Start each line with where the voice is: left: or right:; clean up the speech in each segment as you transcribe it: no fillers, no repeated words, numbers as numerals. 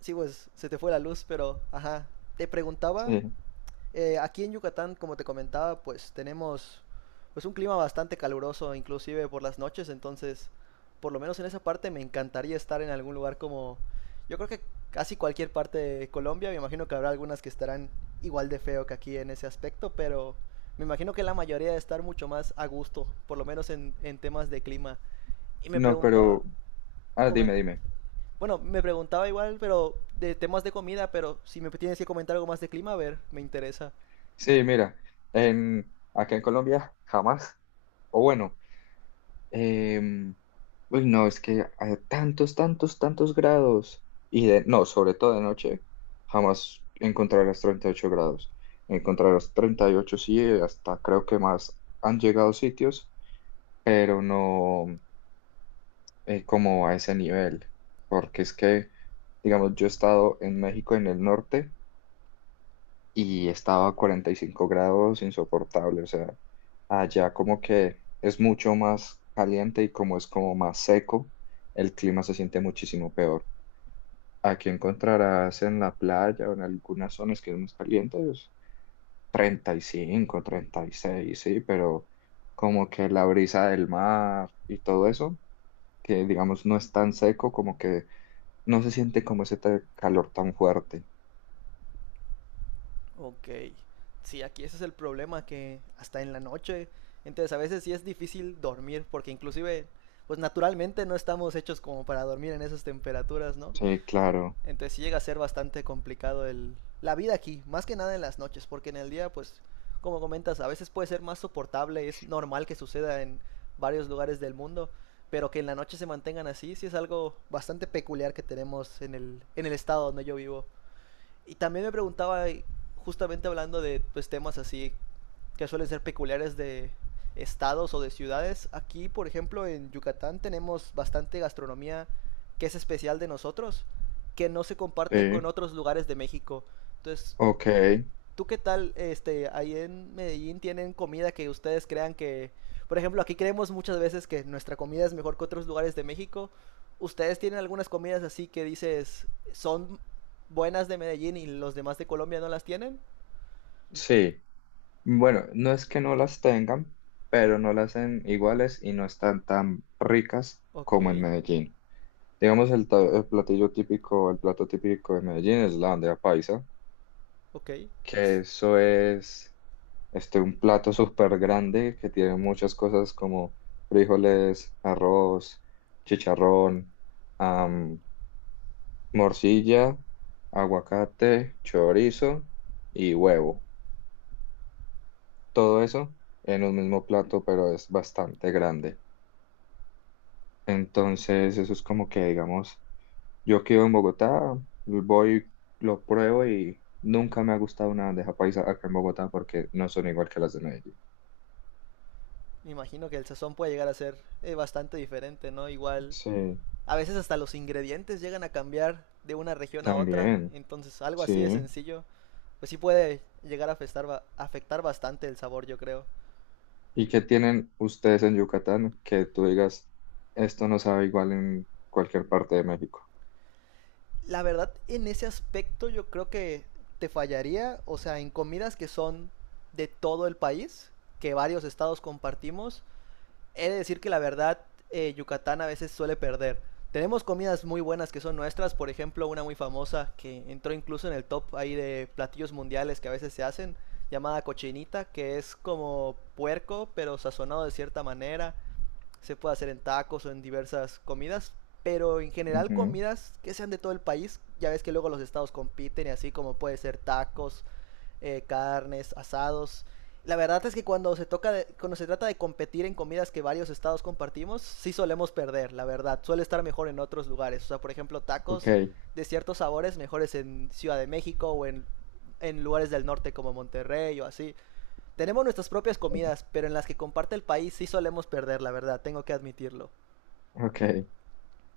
right: Sí, pues se te fue la luz, pero ajá. Te preguntaba,
left: Eh,
right: aquí en Yucatán, como te comentaba, pues tenemos pues un clima bastante caluroso, inclusive por las noches, entonces, por lo menos en esa parte me encantaría estar en algún lugar como, yo creo que casi cualquier parte de Colombia, me imagino que habrá algunas que estarán igual de feo que aquí en ese aspecto, pero me imagino que la mayoría de estar mucho más a gusto, por lo menos en temas de clima. Y me
left: no,
right: preguntaba,
left: pero, ah, dime,
right: comen-
left: dime.
right: bueno, me preguntaba igual, pero de temas de comida, pero si me tienes que comentar algo más de clima, a ver, me interesa.
left: Sí, mira, acá en Colombia jamás, o bueno, em, uy, no, es que a tantos, tantos, tantos grados, no, sobre todo de noche, jamás encontrarás 38 grados. Encontrarás 38 sí, hasta creo que más han llegado sitios, pero no como a ese nivel, porque es que, digamos, yo he estado en México en el norte, y estaba a 45 grados insoportable, o sea, allá como que es mucho más caliente y como es como más seco, el clima se siente muchísimo peor. Aquí encontrarás en la playa o en algunas zonas que es más caliente, es 35, 36 sí, pero como que la brisa del mar y todo eso, que digamos no es tan seco, como que no se siente como ese calor tan fuerte.
right: Ok. Sí, aquí ese es el problema, que hasta en la noche, entonces a veces sí es difícil dormir, porque inclusive, pues naturalmente no estamos hechos como para dormir en esas temperaturas, ¿no?
left: Sí, claro.
right: Entonces sí llega a ser bastante complicado la vida aquí, más que nada en las noches, porque en el día, pues, como comentas, a veces puede ser más soportable, es normal que suceda en varios lugares del mundo, pero que en la noche se mantengan así, sí es algo bastante peculiar que tenemos en el estado donde yo vivo. Y también me preguntaba, justamente hablando de pues, temas así que suelen ser peculiares de estados o de ciudades, aquí por ejemplo en Yucatán tenemos bastante gastronomía que es especial de nosotros, que no se comparte con
left: Sí,
right: otros lugares de México. Entonces,
left: ok,
right: ¿tú qué tal, ahí en Medellín tienen comida que ustedes crean que, por ejemplo, aquí creemos muchas veces que nuestra comida es mejor que otros lugares de México? ¿Ustedes tienen algunas comidas así que dices son buenas de Medellín y los demás de Colombia no las tienen?
left: sí. Bueno, no es que no las tengan, pero no las hacen iguales y no están tan ricas
right: Ok,
left: como en Medellín. Digamos, el platillo típico, el plato típico de Medellín es la bandeja paisa,
right: ok.
left: que eso es este, un plato súper grande que tiene muchas cosas como frijoles, arroz, chicharrón, am, morcilla, aguacate, chorizo y huevo. Todo eso en un mismo plato, pero es bastante grande. Entonces, eso es como que, digamos, yo que vivo en Bogotá, voy, lo pruebo y nunca me ha gustado una bandeja paisa acá en Bogotá porque no son igual que las de Medellín.
right: Me imagino que el sazón puede llegar a ser bastante diferente, ¿no? Igual
left: Sí,
right: a veces hasta los ingredientes llegan a cambiar de una región a otra,
left: también,
right: entonces algo
left: sí.
right: así de sencillo, pues sí puede llegar a afectar, afectar bastante el sabor, yo creo.
left: ¿Y qué tienen ustedes en Yucatán que tú digas, esto no sabe igual en cualquier parte de México?
right: La verdad, en ese aspecto yo creo que te fallaría, o sea, en comidas que son de todo el país, que varios estados compartimos, he de decir que la verdad Yucatán a veces suele perder. Tenemos comidas muy buenas que son nuestras, por ejemplo, una muy famosa que entró incluso en el top ahí de platillos mundiales que a veces se hacen, llamada cochinita, que es como puerco, pero sazonado de cierta manera. Se puede hacer en tacos o en diversas comidas, pero en general
left: Ujú,
right: comidas que sean de todo el país. Ya ves que luego los estados compiten y así como puede ser tacos, carnes, asados. La verdad es que cuando cuando se trata de competir en comidas que varios estados compartimos, sí solemos perder, la verdad. Suele estar mejor en otros lugares. O sea, por ejemplo,
left: ok,
right: tacos de ciertos sabores mejores en Ciudad de México o en lugares del norte como Monterrey o así. Tenemos nuestras propias comidas, pero en las que comparte el país sí solemos perder, la verdad, tengo que admitirlo.
left: ok.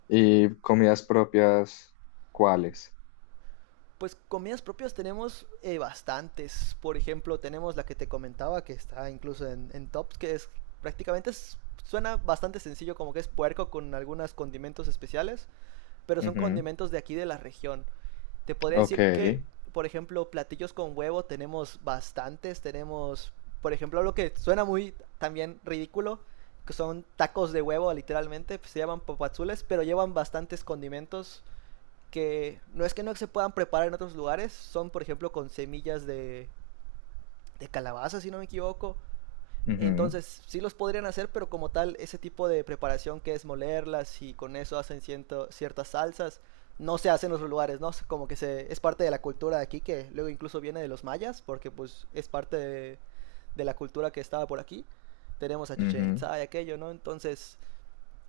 left: ¿Y comidas propias, cuáles?
right: Pues comidas propias tenemos bastantes. Por ejemplo, tenemos la que te comentaba, que está incluso en tops, que es prácticamente es- suena bastante sencillo, como que es puerco con algunos condimentos especiales, pero son
left: Ujú,
right: condimentos de aquí de la región. Te podría
left: ok,
right: decir que, por ejemplo, platillos con huevo tenemos bastantes. Tenemos, por ejemplo, lo que suena muy también ridículo, que son tacos de huevo, literalmente. Pues, se llaman papazules, pero llevan bastantes condimentos que no es que no se puedan preparar en otros lugares, son por ejemplo con semillas de, calabaza, si no me equivoco.
left: ujú,
right: Entonces sí los podrían hacer, pero como tal, ese tipo de preparación que es molerlas y con eso hacen ciertas salsas, no se hace en otros lugares, ¿no? Como que es parte de la cultura de aquí, que luego incluso viene de los mayas, porque pues es parte de, la cultura que estaba por aquí. Tenemos a Chichen
left: ujú,
right: Itza y aquello, ¿no? Entonces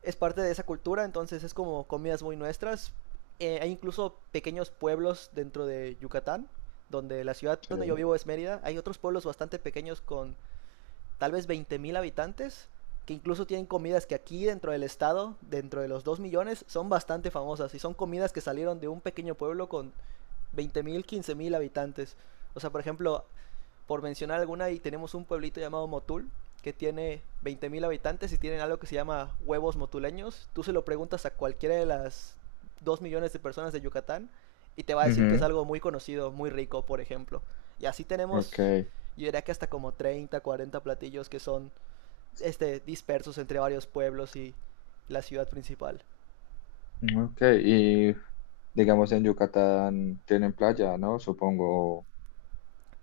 right: es parte de esa cultura, entonces es como comidas muy nuestras. Hay incluso pequeños pueblos dentro de Yucatán, donde la ciudad donde yo
left: sí,
right: vivo es Mérida. Hay otros pueblos bastante pequeños con tal vez 20.000 habitantes, que incluso tienen comidas que aquí dentro del estado, dentro de los 2 millones, son bastante famosas. Y son comidas que salieron de un pequeño pueblo con 20.000 15.000 habitantes. O sea, por ejemplo, por mencionar alguna, y tenemos un pueblito llamado Motul, que tiene 20.000 habitantes y tienen algo que se llama huevos motuleños. Tú se lo preguntas a cualquiera de las 2 millones de personas de Yucatán y te va a decir que es
left: ujú,
right: algo muy conocido, muy rico, por ejemplo. Y así
left: ok.
right: tenemos, yo diría que hasta como 30, 40 platillos que son este, dispersos entre varios pueblos y la ciudad principal.
left: Ok, y digamos en Yucatán tienen playa, ¿no? Supongo.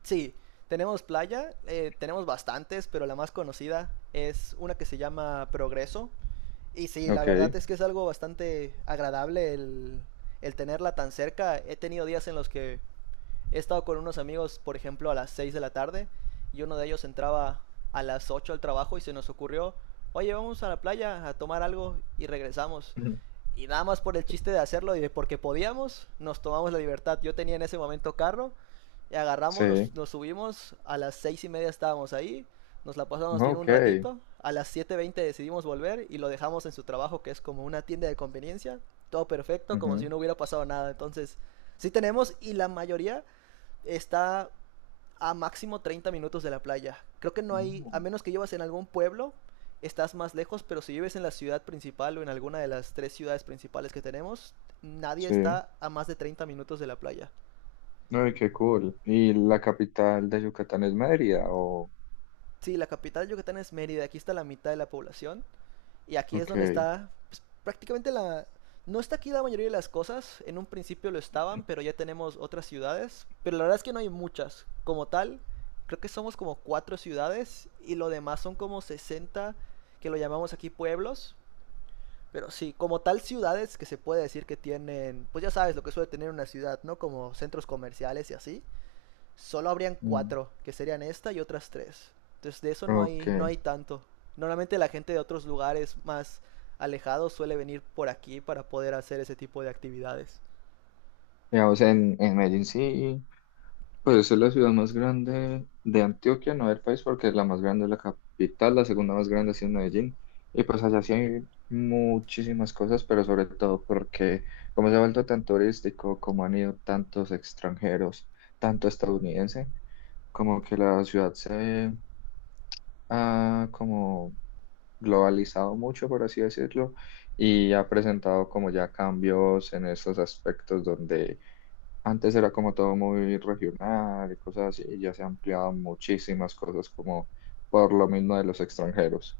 right: Sí, tenemos playa, tenemos bastantes, pero la más conocida es una que se llama Progreso. Y sí, la
left: Ok.
right: verdad es que es algo bastante agradable el tenerla tan cerca. He tenido días en los que he estado con unos amigos, por ejemplo, a las 6 de la tarde y uno de ellos entraba a las 8 al trabajo y se nos ocurrió, oye, vamos a la playa a tomar algo y regresamos.
left: Ujú.
right: Y nada más por el chiste de hacerlo y de porque podíamos, nos tomamos la libertad. Yo tenía en ese momento carro y agarramos, nos,
left: Sí.
right: nos subimos, a las 6:30 estábamos ahí, nos la pasamos bien un
left: Ok.
right: ratito, a las 7:20 decidimos volver y lo dejamos en su trabajo que es como una tienda de conveniencia, todo perfecto, como si
left: Ujú.
right: no hubiera pasado nada. Entonces, sí tenemos y la mayoría está a máximo 30 minutos de la playa. Creo que no hay, a
left: Mm,
right: menos que llevas en algún pueblo, estás más lejos, pero si vives en la ciudad principal o en alguna de las tres ciudades principales que tenemos, nadie
left: sí.
right: está a más de 30 minutos de la playa.
left: Ay, qué cool. ¿Y la capital de Yucatán es Mérida o...?
right: Sí, la capital de Yucatán es Mérida, aquí está la mitad de la población. Y aquí es donde
left: Ok.
right: está pues, prácticamente la... No está aquí la mayoría de las cosas, en un principio lo estaban, pero ya tenemos otras ciudades, pero la verdad es que no hay muchas. Como tal, creo que somos como cuatro ciudades y lo demás son como 60 que lo llamamos aquí pueblos, pero sí, como tal ciudades que se puede decir que tienen, pues ya sabes lo que suele tener una ciudad, ¿no? Como centros comerciales y así solo habrían
left: Mm,
right: cuatro, que serían esta y otras tres. Entonces de eso no
left: ok.
right: hay, no hay tanto. Normalmente la gente de otros lugares más alejados suele venir por aquí para poder hacer ese tipo de actividades.
left: Digamos en Medellín sí. Pues es la ciudad más grande de Antioquia, no del país, porque la más grande es la capital, la segunda más grande sí es Medellín. Y pues allá sí hay muchísimas cosas, pero sobre todo porque como se ha vuelto tan turístico, como han ido tantos extranjeros, tanto estadounidense, como que la ciudad se ha como globalizado mucho, por así decirlo, y ha presentado como ya cambios en esos aspectos donde antes era como todo muy regional y cosas así, y ya se han ampliado muchísimas cosas como por lo mismo de los extranjeros.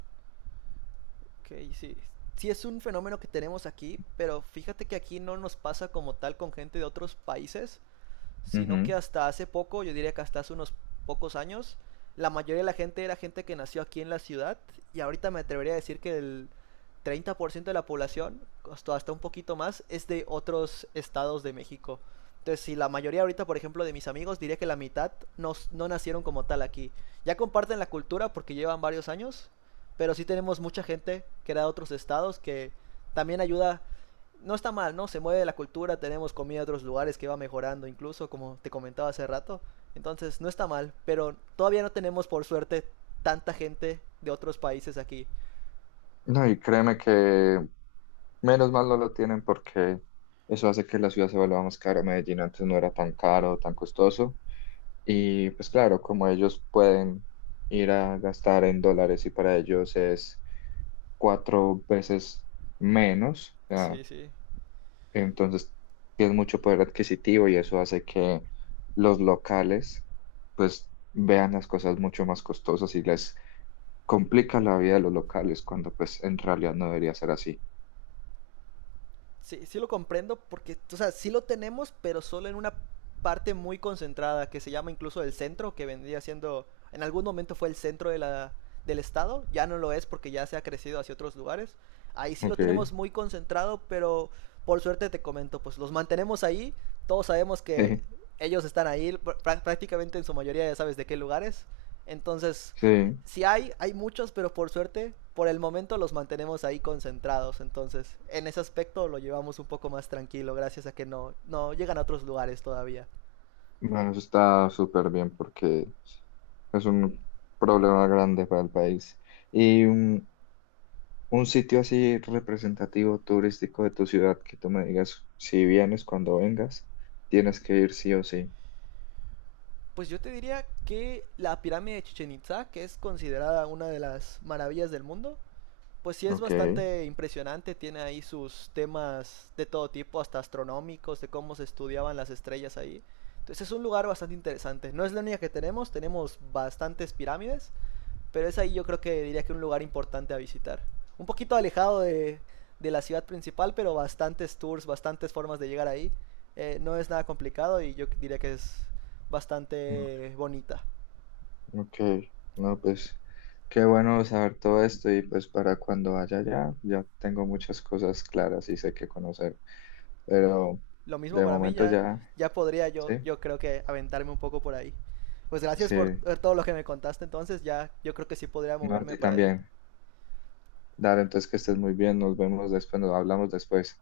right: Ok, sí. Sí es un fenómeno que tenemos aquí, pero fíjate que aquí no nos pasa como tal con gente de otros países, sino que
left: Ujú.
right: hasta hace poco, yo diría que hasta hace unos pocos años, la mayoría de la gente era gente que nació aquí en la ciudad y ahorita me atrevería a decir que el 30% de la población, hasta un poquito más, es de otros estados de México. Entonces, si la mayoría ahorita, por ejemplo, de mis amigos, diría que la mitad no nacieron como tal aquí. Ya comparten la cultura porque llevan varios años, pero sí tenemos mucha gente que era de otros estados que también ayuda, no está mal, ¿no? Se mueve la cultura, tenemos comida de otros lugares que va mejorando incluso, como te comentaba hace rato. Entonces, no está mal, pero todavía no tenemos, por suerte, tanta gente de otros países aquí.
left: No, y créeme que menos mal no lo tienen porque eso hace que la ciudad se vuelva más cara. Medellín antes no era tan caro, tan costoso. Y pues claro, como ellos pueden ir a gastar en dólares y para ellos es cuatro veces menos, o
right: Sí,
left: sea,
right: sí.
left: entonces, tienes mucho poder adquisitivo y eso hace que los locales, pues, vean las cosas mucho más costosas y les complica la vida a los locales cuando, pues, en realidad no debería ser así.
right: Sí, sí lo comprendo porque, o sea, sí lo tenemos, pero solo en una parte muy concentrada que se llama incluso el centro, que vendría siendo, en algún momento fue el centro de la, del estado, ya no lo es porque ya se ha crecido hacia otros lugares. Ahí sí lo
left: Ok.
right: tenemos muy concentrado, pero por suerte te comento, pues los mantenemos ahí, todos sabemos que
left: Eh,
right: ellos están ahí pr prácticamente en su mayoría, ya sabes de qué lugares. Entonces,
left: sí.
right: si hay muchos, pero por suerte, por el momento los mantenemos ahí concentrados. Entonces, en ese aspecto lo llevamos un poco más tranquilo, gracias a que no, no llegan a otros lugares todavía.
left: Bueno, eso está súper bien porque es un problema grande para el país. Y un sitio así representativo turístico de tu ciudad que tú me digas, si vienes cuando vengas, tienes que ir sí o sí.
right: Pues yo te diría que la pirámide de Chichen Itza, que es considerada una de las maravillas del mundo, pues sí es
left: Ok.
right: bastante impresionante, tiene ahí sus temas de todo tipo, hasta astronómicos, de cómo se estudiaban las estrellas ahí. Entonces es un lugar bastante interesante. No es la única que tenemos, tenemos bastantes pirámides, pero es ahí yo creo que diría que un lugar importante a visitar. Un poquito alejado de, la ciudad principal, pero bastantes tours, bastantes formas de llegar ahí. No es nada complicado y yo diría que es bastante bonita.
left: Ok, no, pues qué bueno saber todo esto y pues para cuando vaya allá ya tengo muchas cosas claras y sé qué conocer, pero
right: Lo mismo
left: de
right: para mí,
left: momento
right: ya,
left: ya,
right: ya podría
left: sí,
right: yo creo que aventarme un poco por ahí. Pues gracias
left: sí,
right: por todo lo que me contaste entonces, ya yo creo que sí podría
left: no, a
right: moverme
left: ti
right: por ahí.
left: también. Dale, entonces que estés muy bien, nos vemos después, nos hablamos después.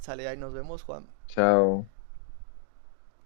right: Sale ahí, nos vemos, Juan.
left: Chao.